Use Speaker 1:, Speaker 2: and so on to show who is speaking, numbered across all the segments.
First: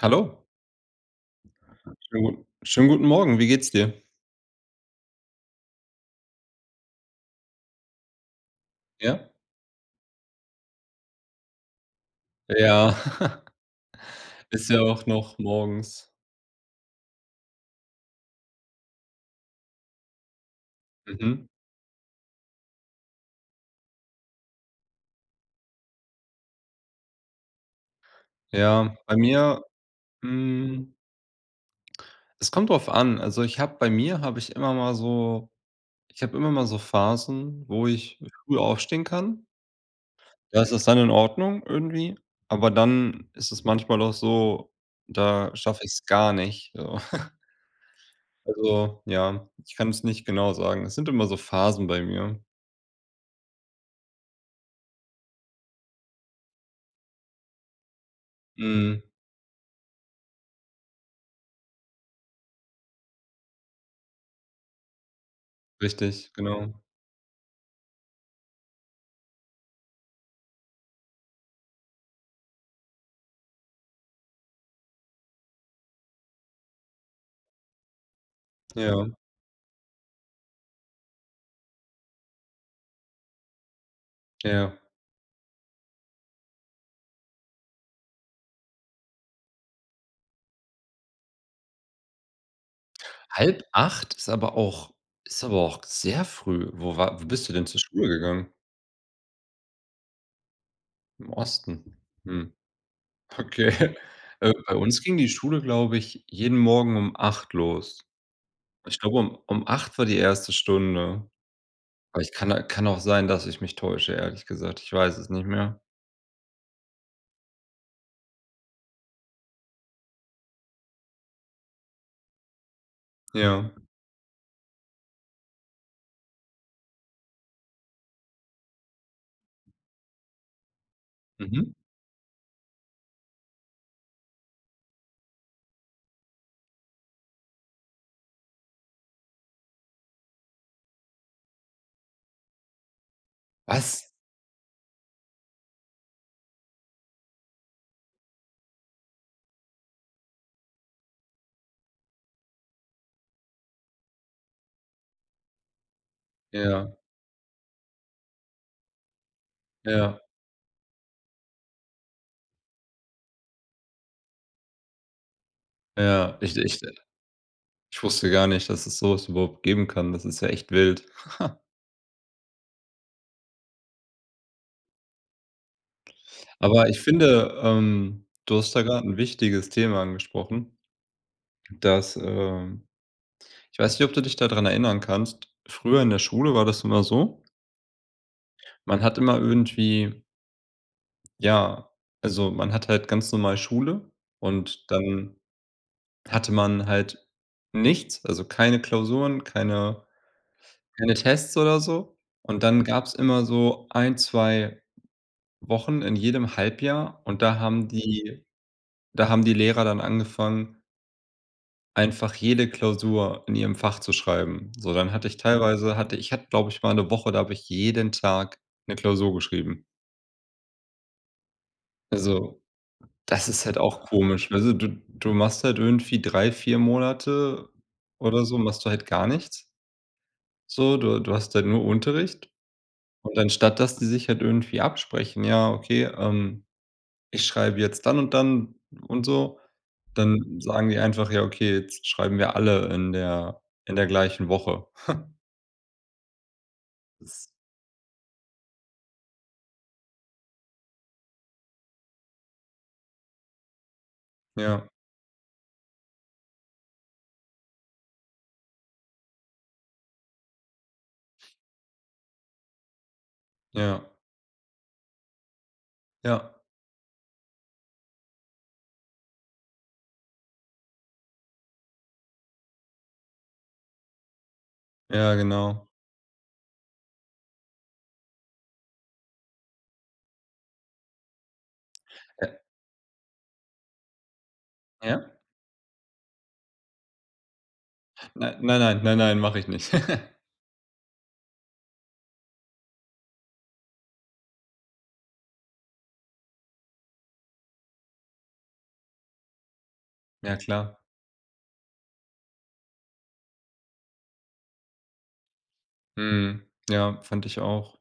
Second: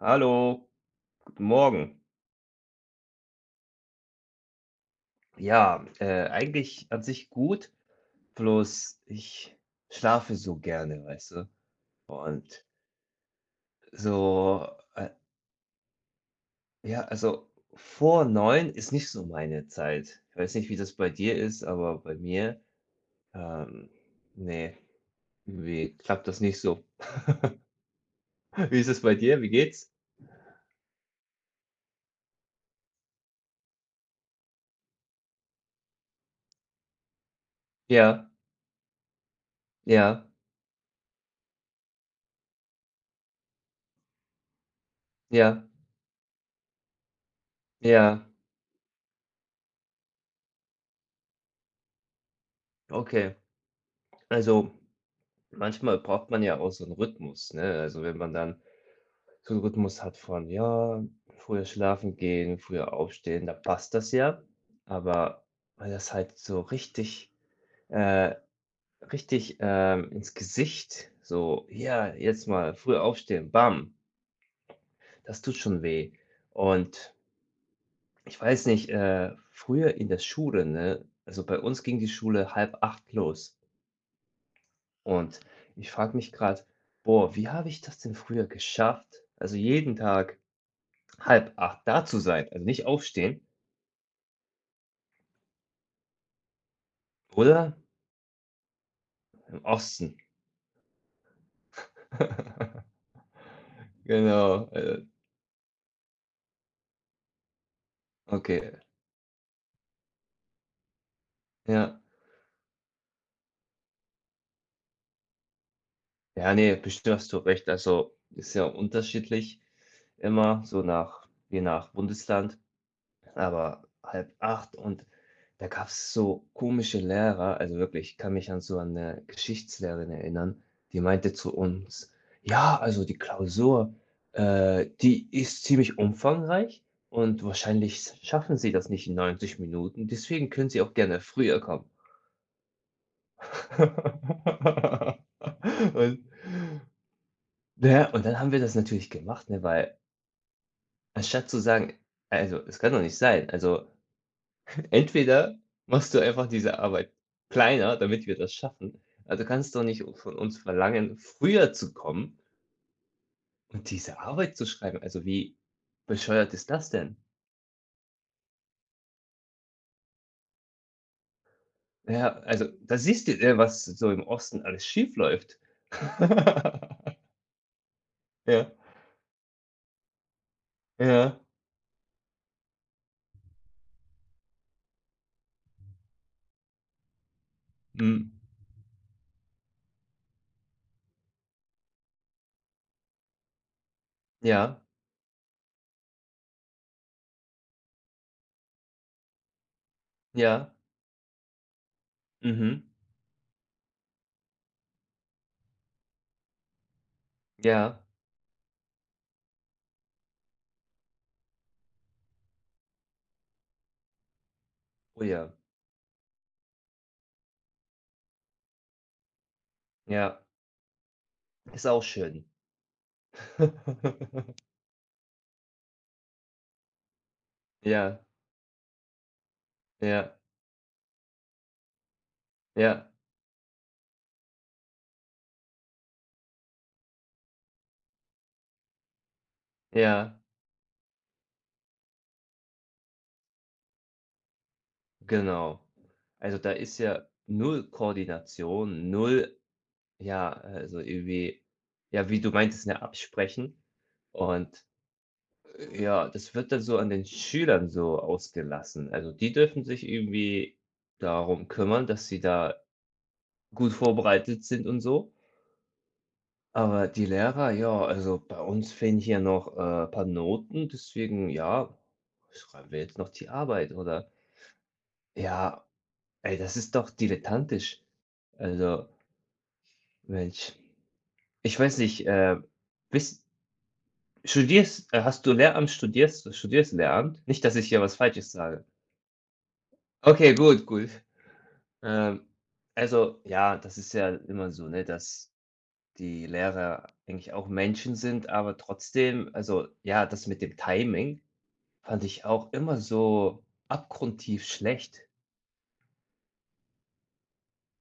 Speaker 1: Hallo.
Speaker 2: guten Morgen.
Speaker 1: Schönen guten Morgen. Wie geht's dir?
Speaker 2: Ja, eigentlich an sich gut, bloß
Speaker 1: Ja?
Speaker 2: ich schlafe so gerne, weißt du? Und
Speaker 1: Ja,
Speaker 2: so,
Speaker 1: ist ja auch
Speaker 2: äh,
Speaker 1: noch morgens.
Speaker 2: ja, also vor neun ist nicht so meine Zeit. Ich weiß nicht, wie das bei dir
Speaker 1: Mhm.
Speaker 2: ist, aber bei mir, ähm, nee, irgendwie klappt das nicht so. Wie ist
Speaker 1: Ja,
Speaker 2: es bei
Speaker 1: bei
Speaker 2: dir? Wie
Speaker 1: mir,
Speaker 2: geht's?
Speaker 1: hm, es kommt drauf an. Also, ich habe bei mir habe ich immer mal so Phasen, wo ich
Speaker 2: Ja,
Speaker 1: früh aufstehen kann.
Speaker 2: ja,
Speaker 1: Da ist das dann in Ordnung irgendwie, aber dann ist es manchmal auch so, da
Speaker 2: ja,
Speaker 1: schaffe ich es gar nicht, so.
Speaker 2: ja,
Speaker 1: Also, ja, ich kann es nicht genau sagen. Es sind immer so Phasen bei mir.
Speaker 2: okay. Also manchmal braucht man ja auch so einen Rhythmus, ne? Also wenn man dann
Speaker 1: Mhm,
Speaker 2: so 'n Rhythmus hat von, ja, früher schlafen gehen, früher aufstehen, da passt das ja. Aber weil das
Speaker 1: richtig,
Speaker 2: halt so
Speaker 1: genau.
Speaker 2: richtig äh, richtig, ins Gesicht so: „Ja, jetzt mal früh aufstehen, bam", das tut schon weh. Und ich weiß nicht,
Speaker 1: Ja,
Speaker 2: früher in der Schule, ne also, bei uns ging die Schule halb acht los.
Speaker 1: ja.
Speaker 2: Und ich frage mich grad: „Boah, wie habe ich das denn früher geschafft?" Also, jeden Tag halb acht da zu sein, also, nicht aufstehen,
Speaker 1: Halb acht ist aber auch sehr früh. Wo bist du denn
Speaker 2: oder?
Speaker 1: zur Schule gegangen?
Speaker 2: Im Osten.
Speaker 1: Im Osten? Hm, okay.
Speaker 2: Genau,
Speaker 1: Bei uns ging die Schule, glaube ich, jeden Morgen um acht los.
Speaker 2: okay.
Speaker 1: Ich glaube, um acht war die erste Stunde.
Speaker 2: Ja.
Speaker 1: Aber ich kann auch sein, dass ich mich täusche, ehrlich gesagt. Ich weiß es nicht mehr.
Speaker 2: Ja, nee, bestimmt hast du recht. Also, ist ja unterschiedlich immer so nach je nach Bundesland.
Speaker 1: Ja.
Speaker 2: Aber halb acht und da gab's so komische Lehrer, also wirklich, ich kann mich an so eine Geschichtslehrerin erinnern, die meinte zu
Speaker 1: Mhm.
Speaker 2: uns: „Ja, also die Klausur, die ist ziemlich umfangreich und wahrscheinlich schaffen Sie das nicht in 90 Minuten, deswegen können Sie auch gerne früher kommen."
Speaker 1: Was?
Speaker 2: Und ja, und dann haben wir das natürlich gemacht, ne, weil anstatt zu sagen: „Also, es kann doch nicht sein, also entweder machst du einfach diese
Speaker 1: Ja,
Speaker 2: Arbeit kleiner, damit wir das schaffen. Also, kannst du nicht
Speaker 1: ja,
Speaker 2: von uns verlangen, früher zu kommen und diese Arbeit zu schreiben. Also, wie
Speaker 1: ja.
Speaker 2: bescheuert
Speaker 1: Ich
Speaker 2: ist
Speaker 1: ich
Speaker 2: das denn?
Speaker 1: ich wusste gar nicht, dass es so überhaupt geben kann. Das ist ja echt wild.
Speaker 2: Ja, also, da siehst du, was so im Osten alles schiefläuft.
Speaker 1: Aber ich finde, du
Speaker 2: Ja,
Speaker 1: hast da grad 'n wichtiges Thema angesprochen,
Speaker 2: ja,
Speaker 1: dass, ich weiß nicht, ob du dich da dran erinnern kannst. Früher in der Schule war das immer so,
Speaker 2: mhm,
Speaker 1: man hat immer irgendwie ja, also, man hat halt ganz normal Schule
Speaker 2: ja,
Speaker 1: und dann hatte man halt nichts, also, keine Klausuren, keine
Speaker 2: ja,
Speaker 1: keine Tests oder so. Und dann
Speaker 2: mhm,
Speaker 1: gab's immer so ein 2 Wochen in jedem Halbjahr und da haben
Speaker 2: ja,
Speaker 1: die da haben die Lehrer dann angefangen einfach jede Klausur in ihrem Fach zu schreiben. So, dann
Speaker 2: oh
Speaker 1: hatte ich Mhm.
Speaker 2: ja,
Speaker 1: teilweise hatte ich hatte, glaube ich, mal eine Woche, da habe ich jeden Tag eine Klausur geschrieben.
Speaker 2: ja, ist auch schön.
Speaker 1: Also, das ist halt auch komisch. Also, du machst halt irgendwie 3 4 Monate
Speaker 2: Ja,
Speaker 1: oder so machst du halt gar nichts.
Speaker 2: ja,
Speaker 1: So, du hast halt nur Unterricht
Speaker 2: ja,
Speaker 1: und anstatt, dass die sich halt irgendwie absprechen: „Ja, okay, ich schreibe jetzt dann und dann und so“,
Speaker 2: ja.
Speaker 1: dann sagen die einfach: „Ja, okay, jetzt schreiben wir alle in der gleichen Woche.“
Speaker 2: Genau. Also, da ist ja
Speaker 1: Das
Speaker 2: null Koordination, null ja, also irgendwie ja, wie du meintest, ne, absprechen. Und,
Speaker 1: ja.
Speaker 2: ja, das wird dann so an den Schülern so ausgelassen. Also, die dürfen sich irgendwie darum kümmern, dass sie da gut
Speaker 1: Ja,
Speaker 2: vorbereitet sind und so.
Speaker 1: ja,
Speaker 2: Aber die Lehrer, ja, also bei uns fehlen hier noch, ein paar Noten, deswegen, ja, schreiben wir jetzt noch die Arbeit oder
Speaker 1: ja,
Speaker 2: ja,
Speaker 1: genau.
Speaker 2: ey, das ist doch dilettantisch. Also Mensch, ich weiß nicht,
Speaker 1: Äh,
Speaker 2: bist studierst
Speaker 1: ja?
Speaker 2: hast du Lehramt studierst studierst Lehramt? Nicht, dass ich hier was
Speaker 1: Nei
Speaker 2: Falsches
Speaker 1: nein,
Speaker 2: sage.
Speaker 1: nein, nein, nein, mache ich nicht.
Speaker 2: Okay, gut, gut. Ähm, also, ja, das ist ja immer so, ne, dass die Lehrer eigentlich auch Menschen sind, aber trotzdem also, ja, das
Speaker 1: Ja,
Speaker 2: mit dem
Speaker 1: klar.
Speaker 2: Timing fand ich auch immer so abgrundtief schlecht.
Speaker 1: Mhm. Ja, fand ich auch.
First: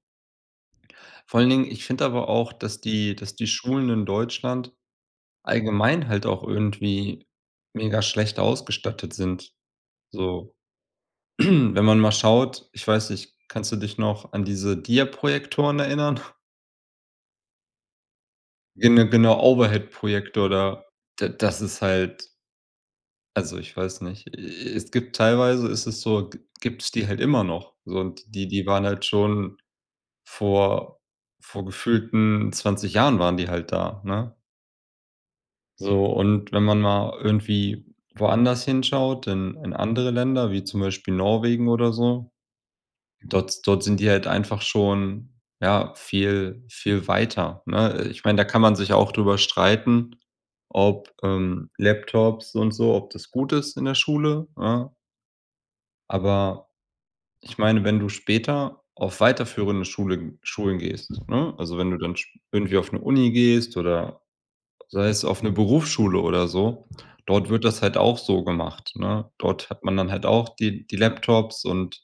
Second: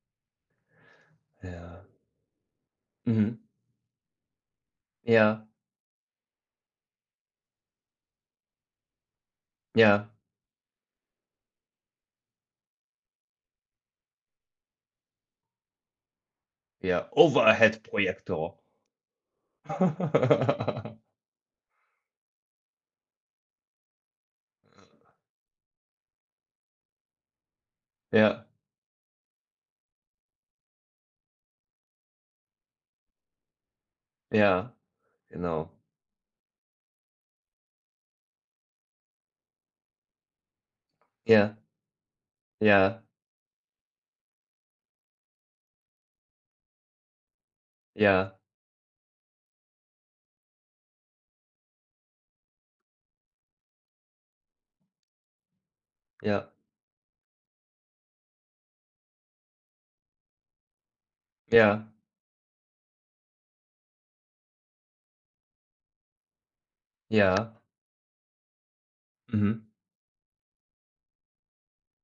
Speaker 1: Vor allen Dingen,
Speaker 2: Ja.
Speaker 1: ich finde aber auch, dass die dass
Speaker 2: Mhm.
Speaker 1: die Schulen in Deutschland
Speaker 2: Ja,
Speaker 1: allgemein halt auch irgendwie mega schlecht ausgestattet sind.
Speaker 2: ja,
Speaker 1: So, wenn man mal schaut, ich weiß nicht, kannst du dich noch an diese Dia-Projektoren erinnern?
Speaker 2: ja. Overhead-Projektor.
Speaker 1: Genau, Overhead-Projektor da. D das ist halt also, ich weiß nicht. E es gibt teilweise ist es so g gibt's die halt immer noch. So und die
Speaker 2: Ja,
Speaker 1: die waren halt schon vor vor gefühlten 20 Jahren waren die halt da, ne?
Speaker 2: ja, genau.
Speaker 1: So und wenn man mal irgendwie woanders hinschaut, in andere Länder, wie zum Beispiel
Speaker 2: Ja,
Speaker 1: Norwegen oder so,
Speaker 2: ja,
Speaker 1: dort sind die halt einfach schon, ja, viel weiter, ne? Ich meine,
Speaker 2: ja,
Speaker 1: da kann man sich auch drüber streiten, ob, Laptops und so ob das gut ist in der Schule, ja?
Speaker 2: ja,
Speaker 1: Aber ich meine, wenn du später auf weiterführende Schulen gehst, ne? Also,
Speaker 2: ja,
Speaker 1: wenn du dann sch irgendwie auf eine Uni gehst oder sei es auf eine Berufsschule oder so, dort
Speaker 2: ja,
Speaker 1: wird das halt auch so gemacht, ne?
Speaker 2: mhm,
Speaker 1: Dort hat man dann halt auch die Laptops und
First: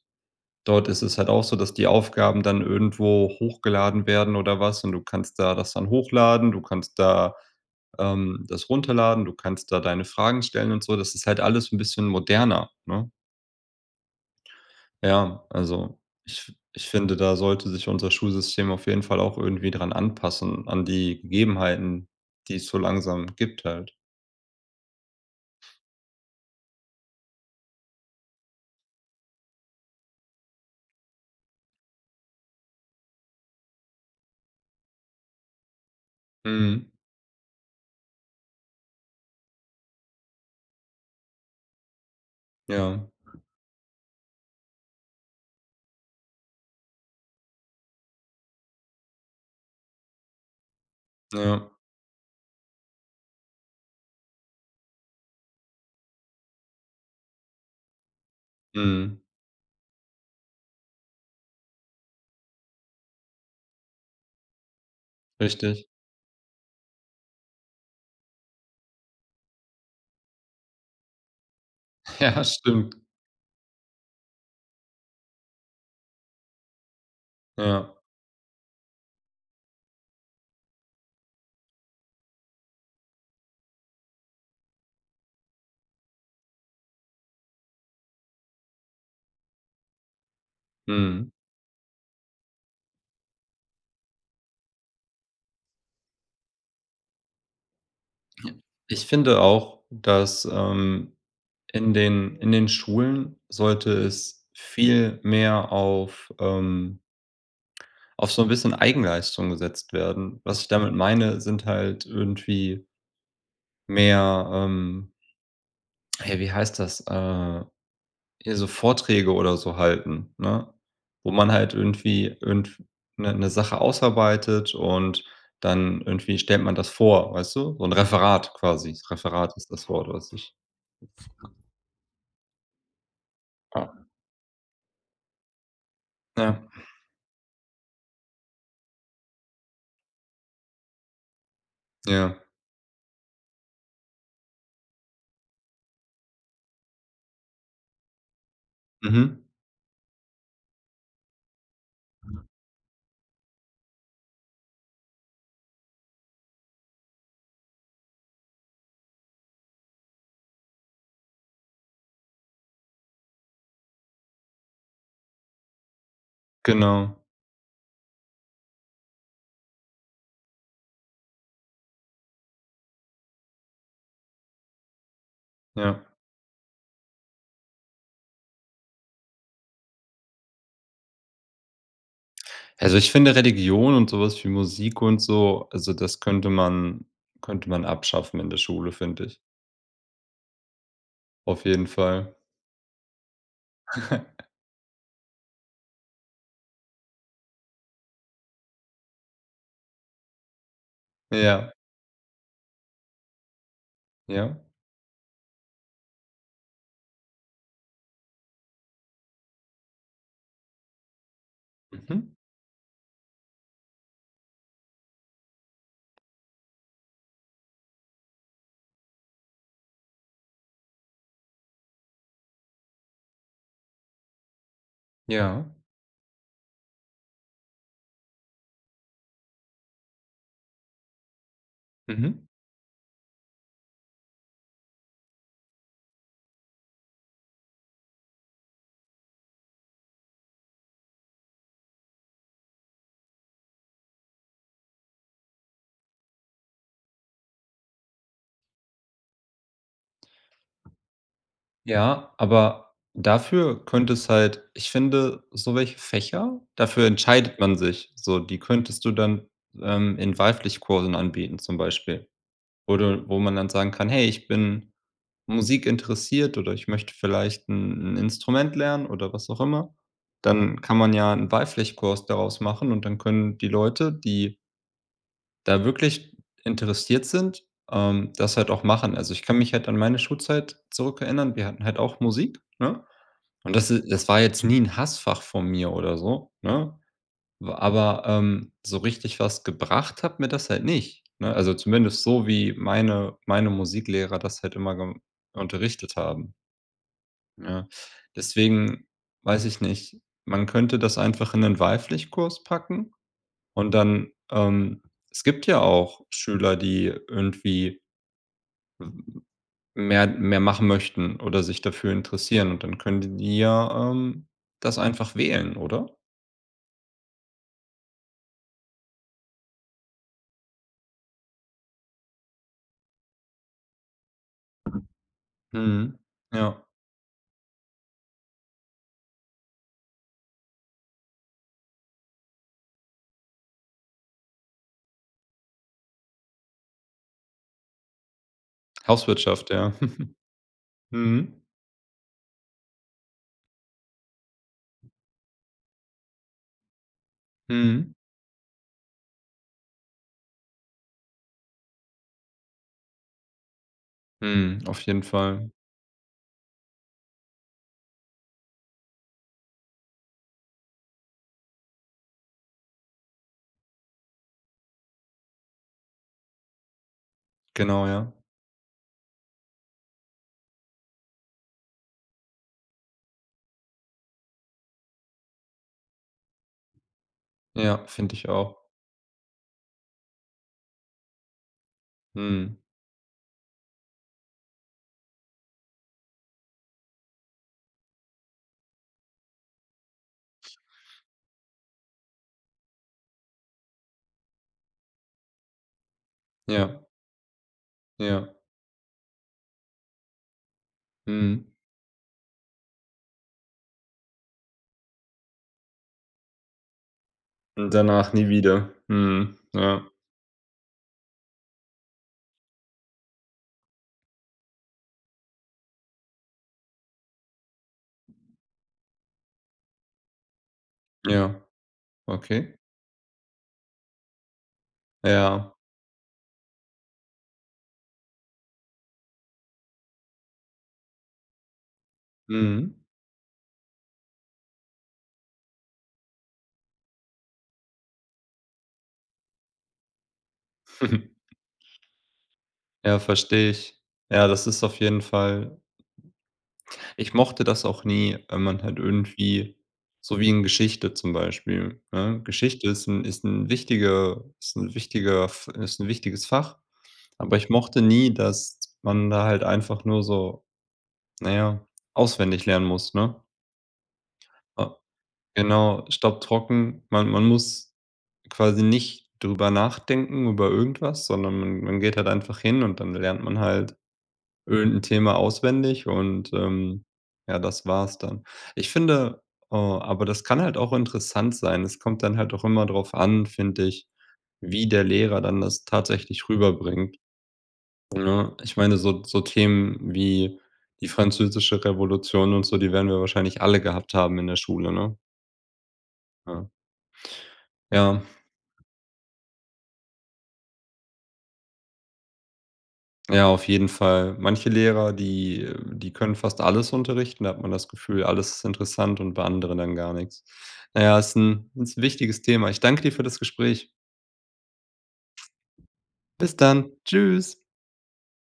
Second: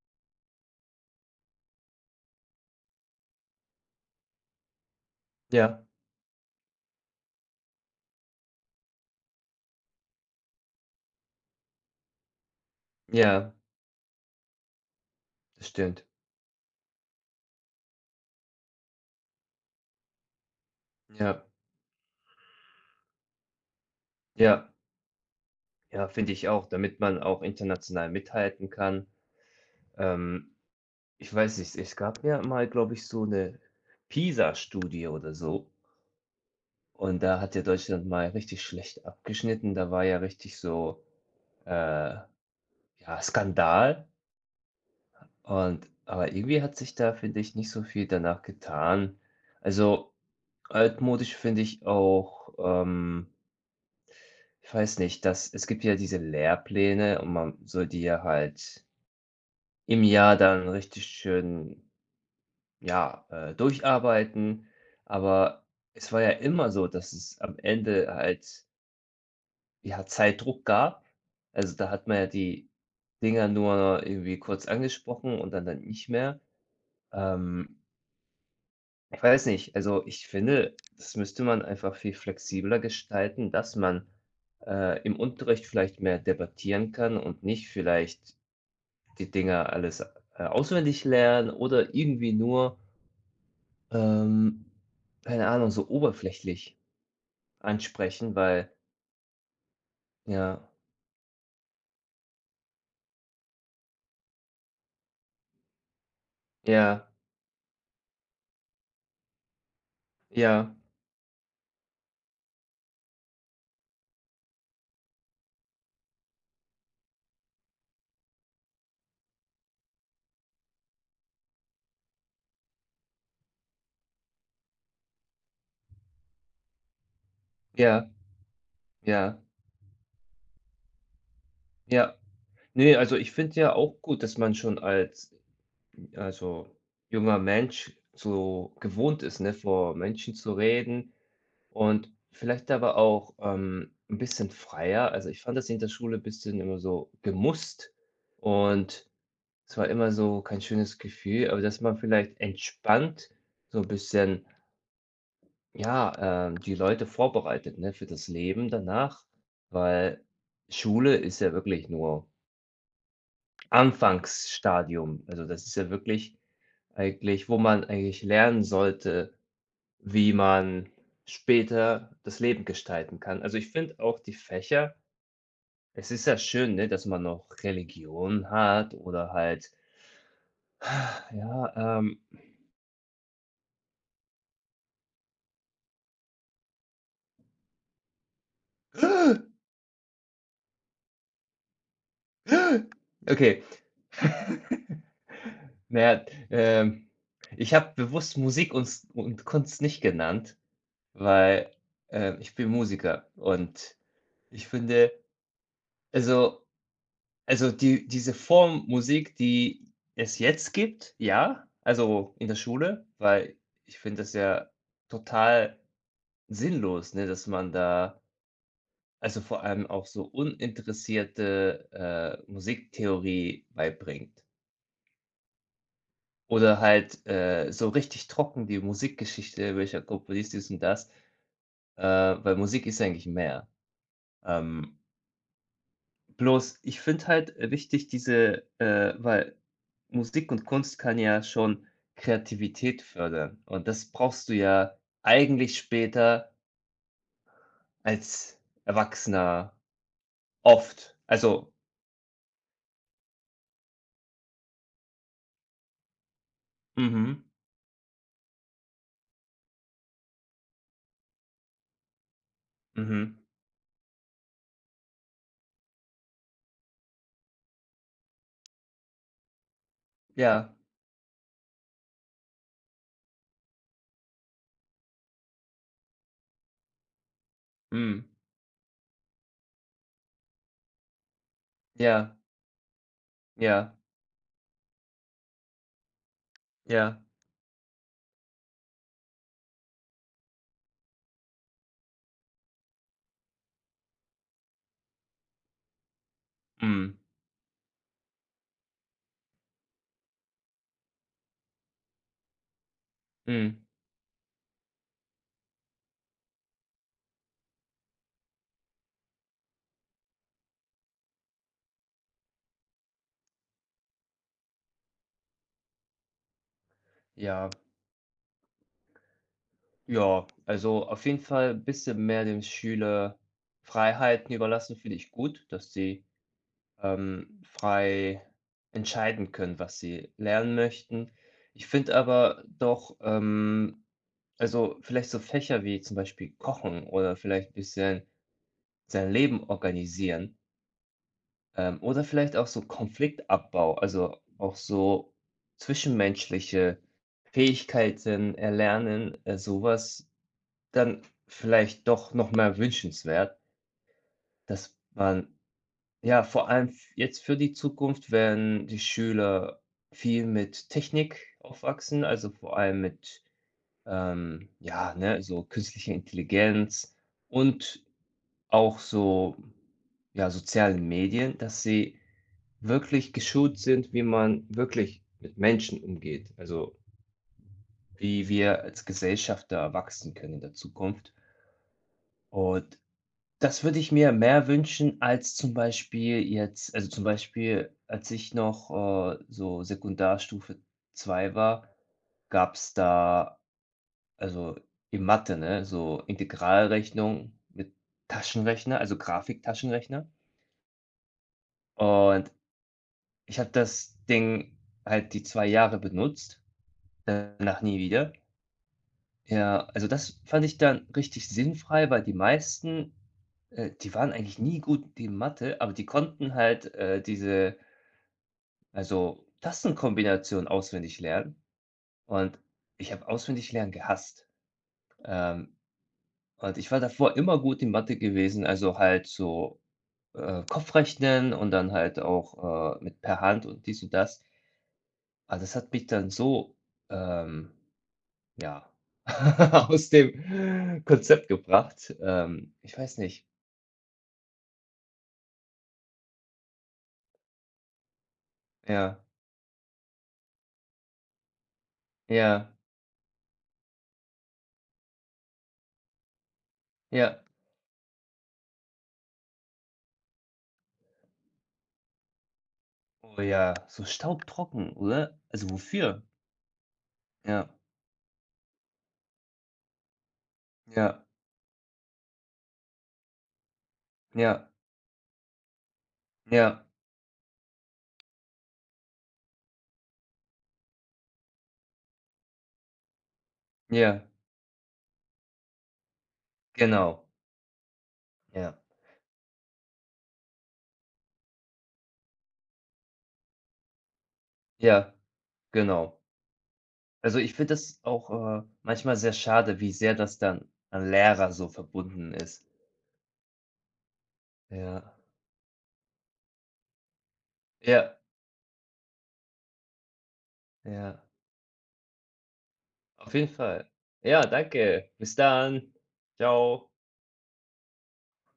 Speaker 1: dort ist es halt auch so, dass die Aufgaben dann irgendwo hochgeladen werden oder was und du kannst da das
Speaker 2: ja,
Speaker 1: dann hochladen, du kannst da, das runterladen, du kannst da deine Fragen stellen und so. Das ist halt alles ein bisschen moderner, ne?
Speaker 2: ja,
Speaker 1: Ja,
Speaker 2: das
Speaker 1: also
Speaker 2: stimmt.
Speaker 1: ich finde, da sollte sich unser Schulsystem auf jeden Fall auch irgendwie dran anpassen, an die
Speaker 2: Ja,
Speaker 1: Gegebenheiten, die es so langsam gibt halt.
Speaker 2: ja, ja, finde ich auch, damit man auch international mithalten kann. Ähm, ich weiß nicht, es gab ja mal, glaube ich, so eine PISA-Studie oder so
Speaker 1: Mhm.
Speaker 2: und da hat ja Deutschland mal richtig schlecht abgeschnitten. Da war ja richtig so, äh,
Speaker 1: Ja,
Speaker 2: ja, Skandal und aber irgendwie hat sich da, finde ich, nicht so viel danach getan. Also altmodisch finde
Speaker 1: ja,
Speaker 2: ich auch, ähm ich weiß nicht, dass es gibt ja diese Lehrpläne und man soll die ja halt
Speaker 1: mhm.
Speaker 2: im Jahr dann richtig schön, ja, durcharbeiten. Aber
Speaker 1: Richtig.
Speaker 2: es war ja immer so, dass es am Ende halt, ja, Zeitdruck gab. Also, da hat man ja
Speaker 1: Ja,
Speaker 2: die
Speaker 1: stimmt.
Speaker 2: Dinger nur irgendwie kurz angesprochen und dann nicht mehr. Ähm
Speaker 1: Ja,
Speaker 2: Ich weiß nicht, also ich finde, das müsste man einfach viel flexibler gestalten, dass man im Unterricht vielleicht mehr debattieren kann und nicht vielleicht die Dinger alles auswendig
Speaker 1: mhm.
Speaker 2: lernen oder irgendwie nur, ähm, keine Ahnung, so oberflächlich ansprechen, weil
Speaker 1: Ich finde auch, dass,
Speaker 2: ja,
Speaker 1: in den Schulen sollte es viel mehr
Speaker 2: ja,
Speaker 1: auf so ein bisschen Eigenleistung gesetzt werden. Was ich
Speaker 2: ja,
Speaker 1: damit meine, sind halt irgendwie mehr, hey, wie heißt das? Hier so Vorträge oder so halten, ne? Wo man halt irgendwie irgend 'ne Sache ausarbeitet und dann irgendwie stellt man das vor, weißt du? So ein
Speaker 2: ja,
Speaker 1: Referat quasi.
Speaker 2: ja,
Speaker 1: Referat ist das Wort, was ich
Speaker 2: ja. Nee, also ich finde ja auch
Speaker 1: ah,
Speaker 2: gut, dass man schon als,
Speaker 1: ja,
Speaker 2: also junger Mensch so gewohnt ist, ne, vor Menschen zu reden. Und
Speaker 1: ja.
Speaker 2: vielleicht aber auch, 'n bisschen freier. Also, ich fand das in der Schule ein bisschen immer so gemusst und
Speaker 1: Mhm.
Speaker 2: es war immer so kein schönes Gefühl, aber dass man vielleicht entspannt so ein bisschen, ja, die Leute vorbereitet, ne, für das Leben danach, weil Schule ist ja wirklich nur Anfangsstadium. Also, das ist ja wirklich
Speaker 1: Genau,
Speaker 2: eigentlich, wo man eigentlich lernen sollte, wie man später das Leben gestalten kann. Also, ich finde auch die Fächer
Speaker 1: ja.
Speaker 2: es ist ja schön, ne, dass man noch Religion hat oder halt, ja,
Speaker 1: Also, ich finde Religion und sowas wie Musik und so also, das könnte man abschaffen in der Schule, finde ich. Auf jeden Fall.
Speaker 2: okay. Naja, ich habe bewusst Musik und Kunst nicht genannt, weil,
Speaker 1: Ja,
Speaker 2: ich bin Musiker und
Speaker 1: ja.
Speaker 2: ich finde also diese Form Musik, die es jetzt gibt, ja,
Speaker 1: Mhm.
Speaker 2: also in der Schule, weil ich finde das ja total sinnlos, ne, dass man da also vor allem auch so uninteressierte, Musiktheorie beibringt
Speaker 1: Ja.
Speaker 2: oder halt, so richtig trocken die Musikgeschichte, welcher Komponist dies und das,
Speaker 1: Mhm.
Speaker 2: weil Musik ist ja eigentlich mehr. Ähm Bloß ich finde halt, wichtig diese weil Musik und Kunst kann ja schon Kreativität fördern und das brauchst du ja eigentlich später als Erwachsener oft. Also
Speaker 1: Ja, aber dafür könnte es halt ich finde, so welche Fächer, dafür
Speaker 2: mhm,
Speaker 1: entscheidet man sich. So, die könntest du dann, in Wahlpflichtkursen anbieten zum Beispiel, wo du wo
Speaker 2: mhm,
Speaker 1: man dann sagen kann: „Hey, ich bin Musik interessiert oder ich möchte vielleicht ein 'n Instrument lernen“ oder was auch immer.
Speaker 2: ja,
Speaker 1: Dann kann man ja einen Wahlpflichtkurs daraus machen und dann können die Leute, die da wirklich interessiert sind,
Speaker 2: mhm,
Speaker 1: das halt auch machen. Also, ich kann mich halt an meine Schulzeit zurückerinnern. Wir hatten halt auch
Speaker 2: ja,
Speaker 1: Musik, ne? Und das
Speaker 2: ja,
Speaker 1: i das war jetzt nie 'n Hassfach von mir oder so, ne?
Speaker 2: ja,
Speaker 1: W aber, so richtig was gebracht hat mir das halt nicht, ne? Also, zumindest so, wie meine Musiklehrer das halt immer gem unterrichtet haben,
Speaker 2: mhm,
Speaker 1: ja? Deswegen weiß ich nicht, man könnte das einfach in 'nen Wahlpflichtkurs packen
Speaker 2: mhm,
Speaker 1: und dann es gibt ja auch Schüler, die irgendwie mehr machen möchten oder sich dafür interessieren und dann können die ja, das einfach wählen, oder?
Speaker 2: ja, ja. Also, auf jeden Fall ein bisschen mehr dem Schüler Freiheiten überlassen, finde ich gut, dass
Speaker 1: Mhm.
Speaker 2: die
Speaker 1: Ja,
Speaker 2: frei entscheiden können, was sie lernen möchten. Ich finde aber doch, also vielleicht so Fächer wie zum Beispiel Kochen oder vielleicht ein bisschen sein Leben
Speaker 1: Hauswirtschaft, ja.
Speaker 2: organisieren,
Speaker 1: Mhm.
Speaker 2: oder vielleicht auch so Konfliktabbau, also auch so zwischenmenschliche
Speaker 1: Mhm.
Speaker 2: Fähigkeiten erlernen, so dann vielleicht doch noch mehr wünschenswert,
Speaker 1: Mhm.
Speaker 2: dass
Speaker 1: Auf jeden
Speaker 2: man
Speaker 1: Fall.
Speaker 2: ja, vor allem f jetzt für die Zukunft, wenn die Schüler viel mit Technik aufwachsen, also vor allem mit, ja, ne, so künstlicher Intelligenz
Speaker 1: Genau,
Speaker 2: und
Speaker 1: ja.
Speaker 2: auch so, ja, sozialen Medien, dass sie wirklich geschult sind, wie man wirklich mit Menschen umgeht. Also,
Speaker 1: Ja, finde ich
Speaker 2: wie
Speaker 1: auch.
Speaker 2: wir als Gesellschaft da wachsen können in der Zukunft.
Speaker 1: Mhm.
Speaker 2: Und das würde ich mir mehr wünschen als zum Beispiel jetzt also, zum Beispiel, als ich noch, so Sekundarstufe zwei war, gab es da also, in Mathe, ne, so
Speaker 1: Ja,
Speaker 2: Integralrechnung mit
Speaker 1: ja.
Speaker 2: Taschenrechner, also Grafiktaschenrechner.
Speaker 1: Mhm.
Speaker 2: Und ich habe das Ding halt die 2 Jahre benutzt, danach
Speaker 1: Und
Speaker 2: nie
Speaker 1: danach
Speaker 2: wieder.
Speaker 1: nie wieder. Mhm.
Speaker 2: Ja,
Speaker 1: Ja,
Speaker 2: also das fand ich dann richtig sinnfrei, weil die meisten die waren eigentlich nie gut in Mathe, aber die konnten halt, diese, also, Tastenkombinationen auswendig
Speaker 1: ja.
Speaker 2: lernen und
Speaker 1: Okay.
Speaker 2: ich habe auswendig lernen gehasst.
Speaker 1: Ja.
Speaker 2: Ähm, und ich war davor immer gut in Mathe gewesen, also halt so, Kopfrechnen und dann halt auch,
Speaker 1: Mhm.
Speaker 2: mit per Hand und dies und das. Aber das hat mich dann so, ähm, ja, aus dem Konzept gebracht. Ich weiß
Speaker 1: Ja,
Speaker 2: nicht.
Speaker 1: verstehe ich. Ja, das ist auf jeden Fall ich mochte das auch nie, wenn man halt
Speaker 2: Ja,
Speaker 1: irgendwie so wie in Geschichte zum Beispiel, ne?
Speaker 2: ja,
Speaker 1: Geschichte ist ein wichtiger F ist ein wichtiges Fach.
Speaker 2: ja.
Speaker 1: Aber ich mochte nie, dass man da halt einfach nur so, na ja, auswendig lernen muss, ne?
Speaker 2: Oh ja, so staubtrocken,
Speaker 1: Ah,
Speaker 2: oder? Also
Speaker 1: genau,
Speaker 2: wofür?
Speaker 1: staubtrocken. Man
Speaker 2: Ja,
Speaker 1: muss quasi nicht drüber nachdenken, über
Speaker 2: ja,
Speaker 1: irgendwas, sondern man geht halt einfach hin und dann lernt man halt
Speaker 2: ja,
Speaker 1: irgendein Thema auswendig und,
Speaker 2: ja,
Speaker 1: ja, das war's dann. Ich finde aber das kann halt auch interessant sein. Es kommt dann halt auch immer drauf an, finde ich,
Speaker 2: ja,
Speaker 1: wie der Lehrer dann das tatsächlich rüberbringt.
Speaker 2: genau.
Speaker 1: Ne? Ich
Speaker 2: Ja,
Speaker 1: meine, so so Themen wie die Französische Revolution und so, die werden wir wahrscheinlich alle gehabt haben in der Schule,
Speaker 2: ja,
Speaker 1: ne?
Speaker 2: genau.
Speaker 1: Ja.
Speaker 2: Also ich finde das
Speaker 1: Ja,
Speaker 2: auch, manchmal sehr schade, wie sehr das dann an Lehrer so verbunden ist.
Speaker 1: ja, auf jeden Fall. Manche Lehrer,
Speaker 2: Ja,
Speaker 1: die die können fast alles unterrichten, da hat man das
Speaker 2: ja,
Speaker 1: Gefühl, alles ist interessant und bei anderen dann gar nichts. Na ja,
Speaker 2: ja,
Speaker 1: ist 'n ist ein wichtiges Thema. Ich danke dir für
Speaker 2: auf
Speaker 1: das
Speaker 2: jeden Fall.
Speaker 1: Gespräch.
Speaker 2: Ja, danke. Bis dann.
Speaker 1: Bis
Speaker 2: Ciao.
Speaker 1: dann. Tschüss.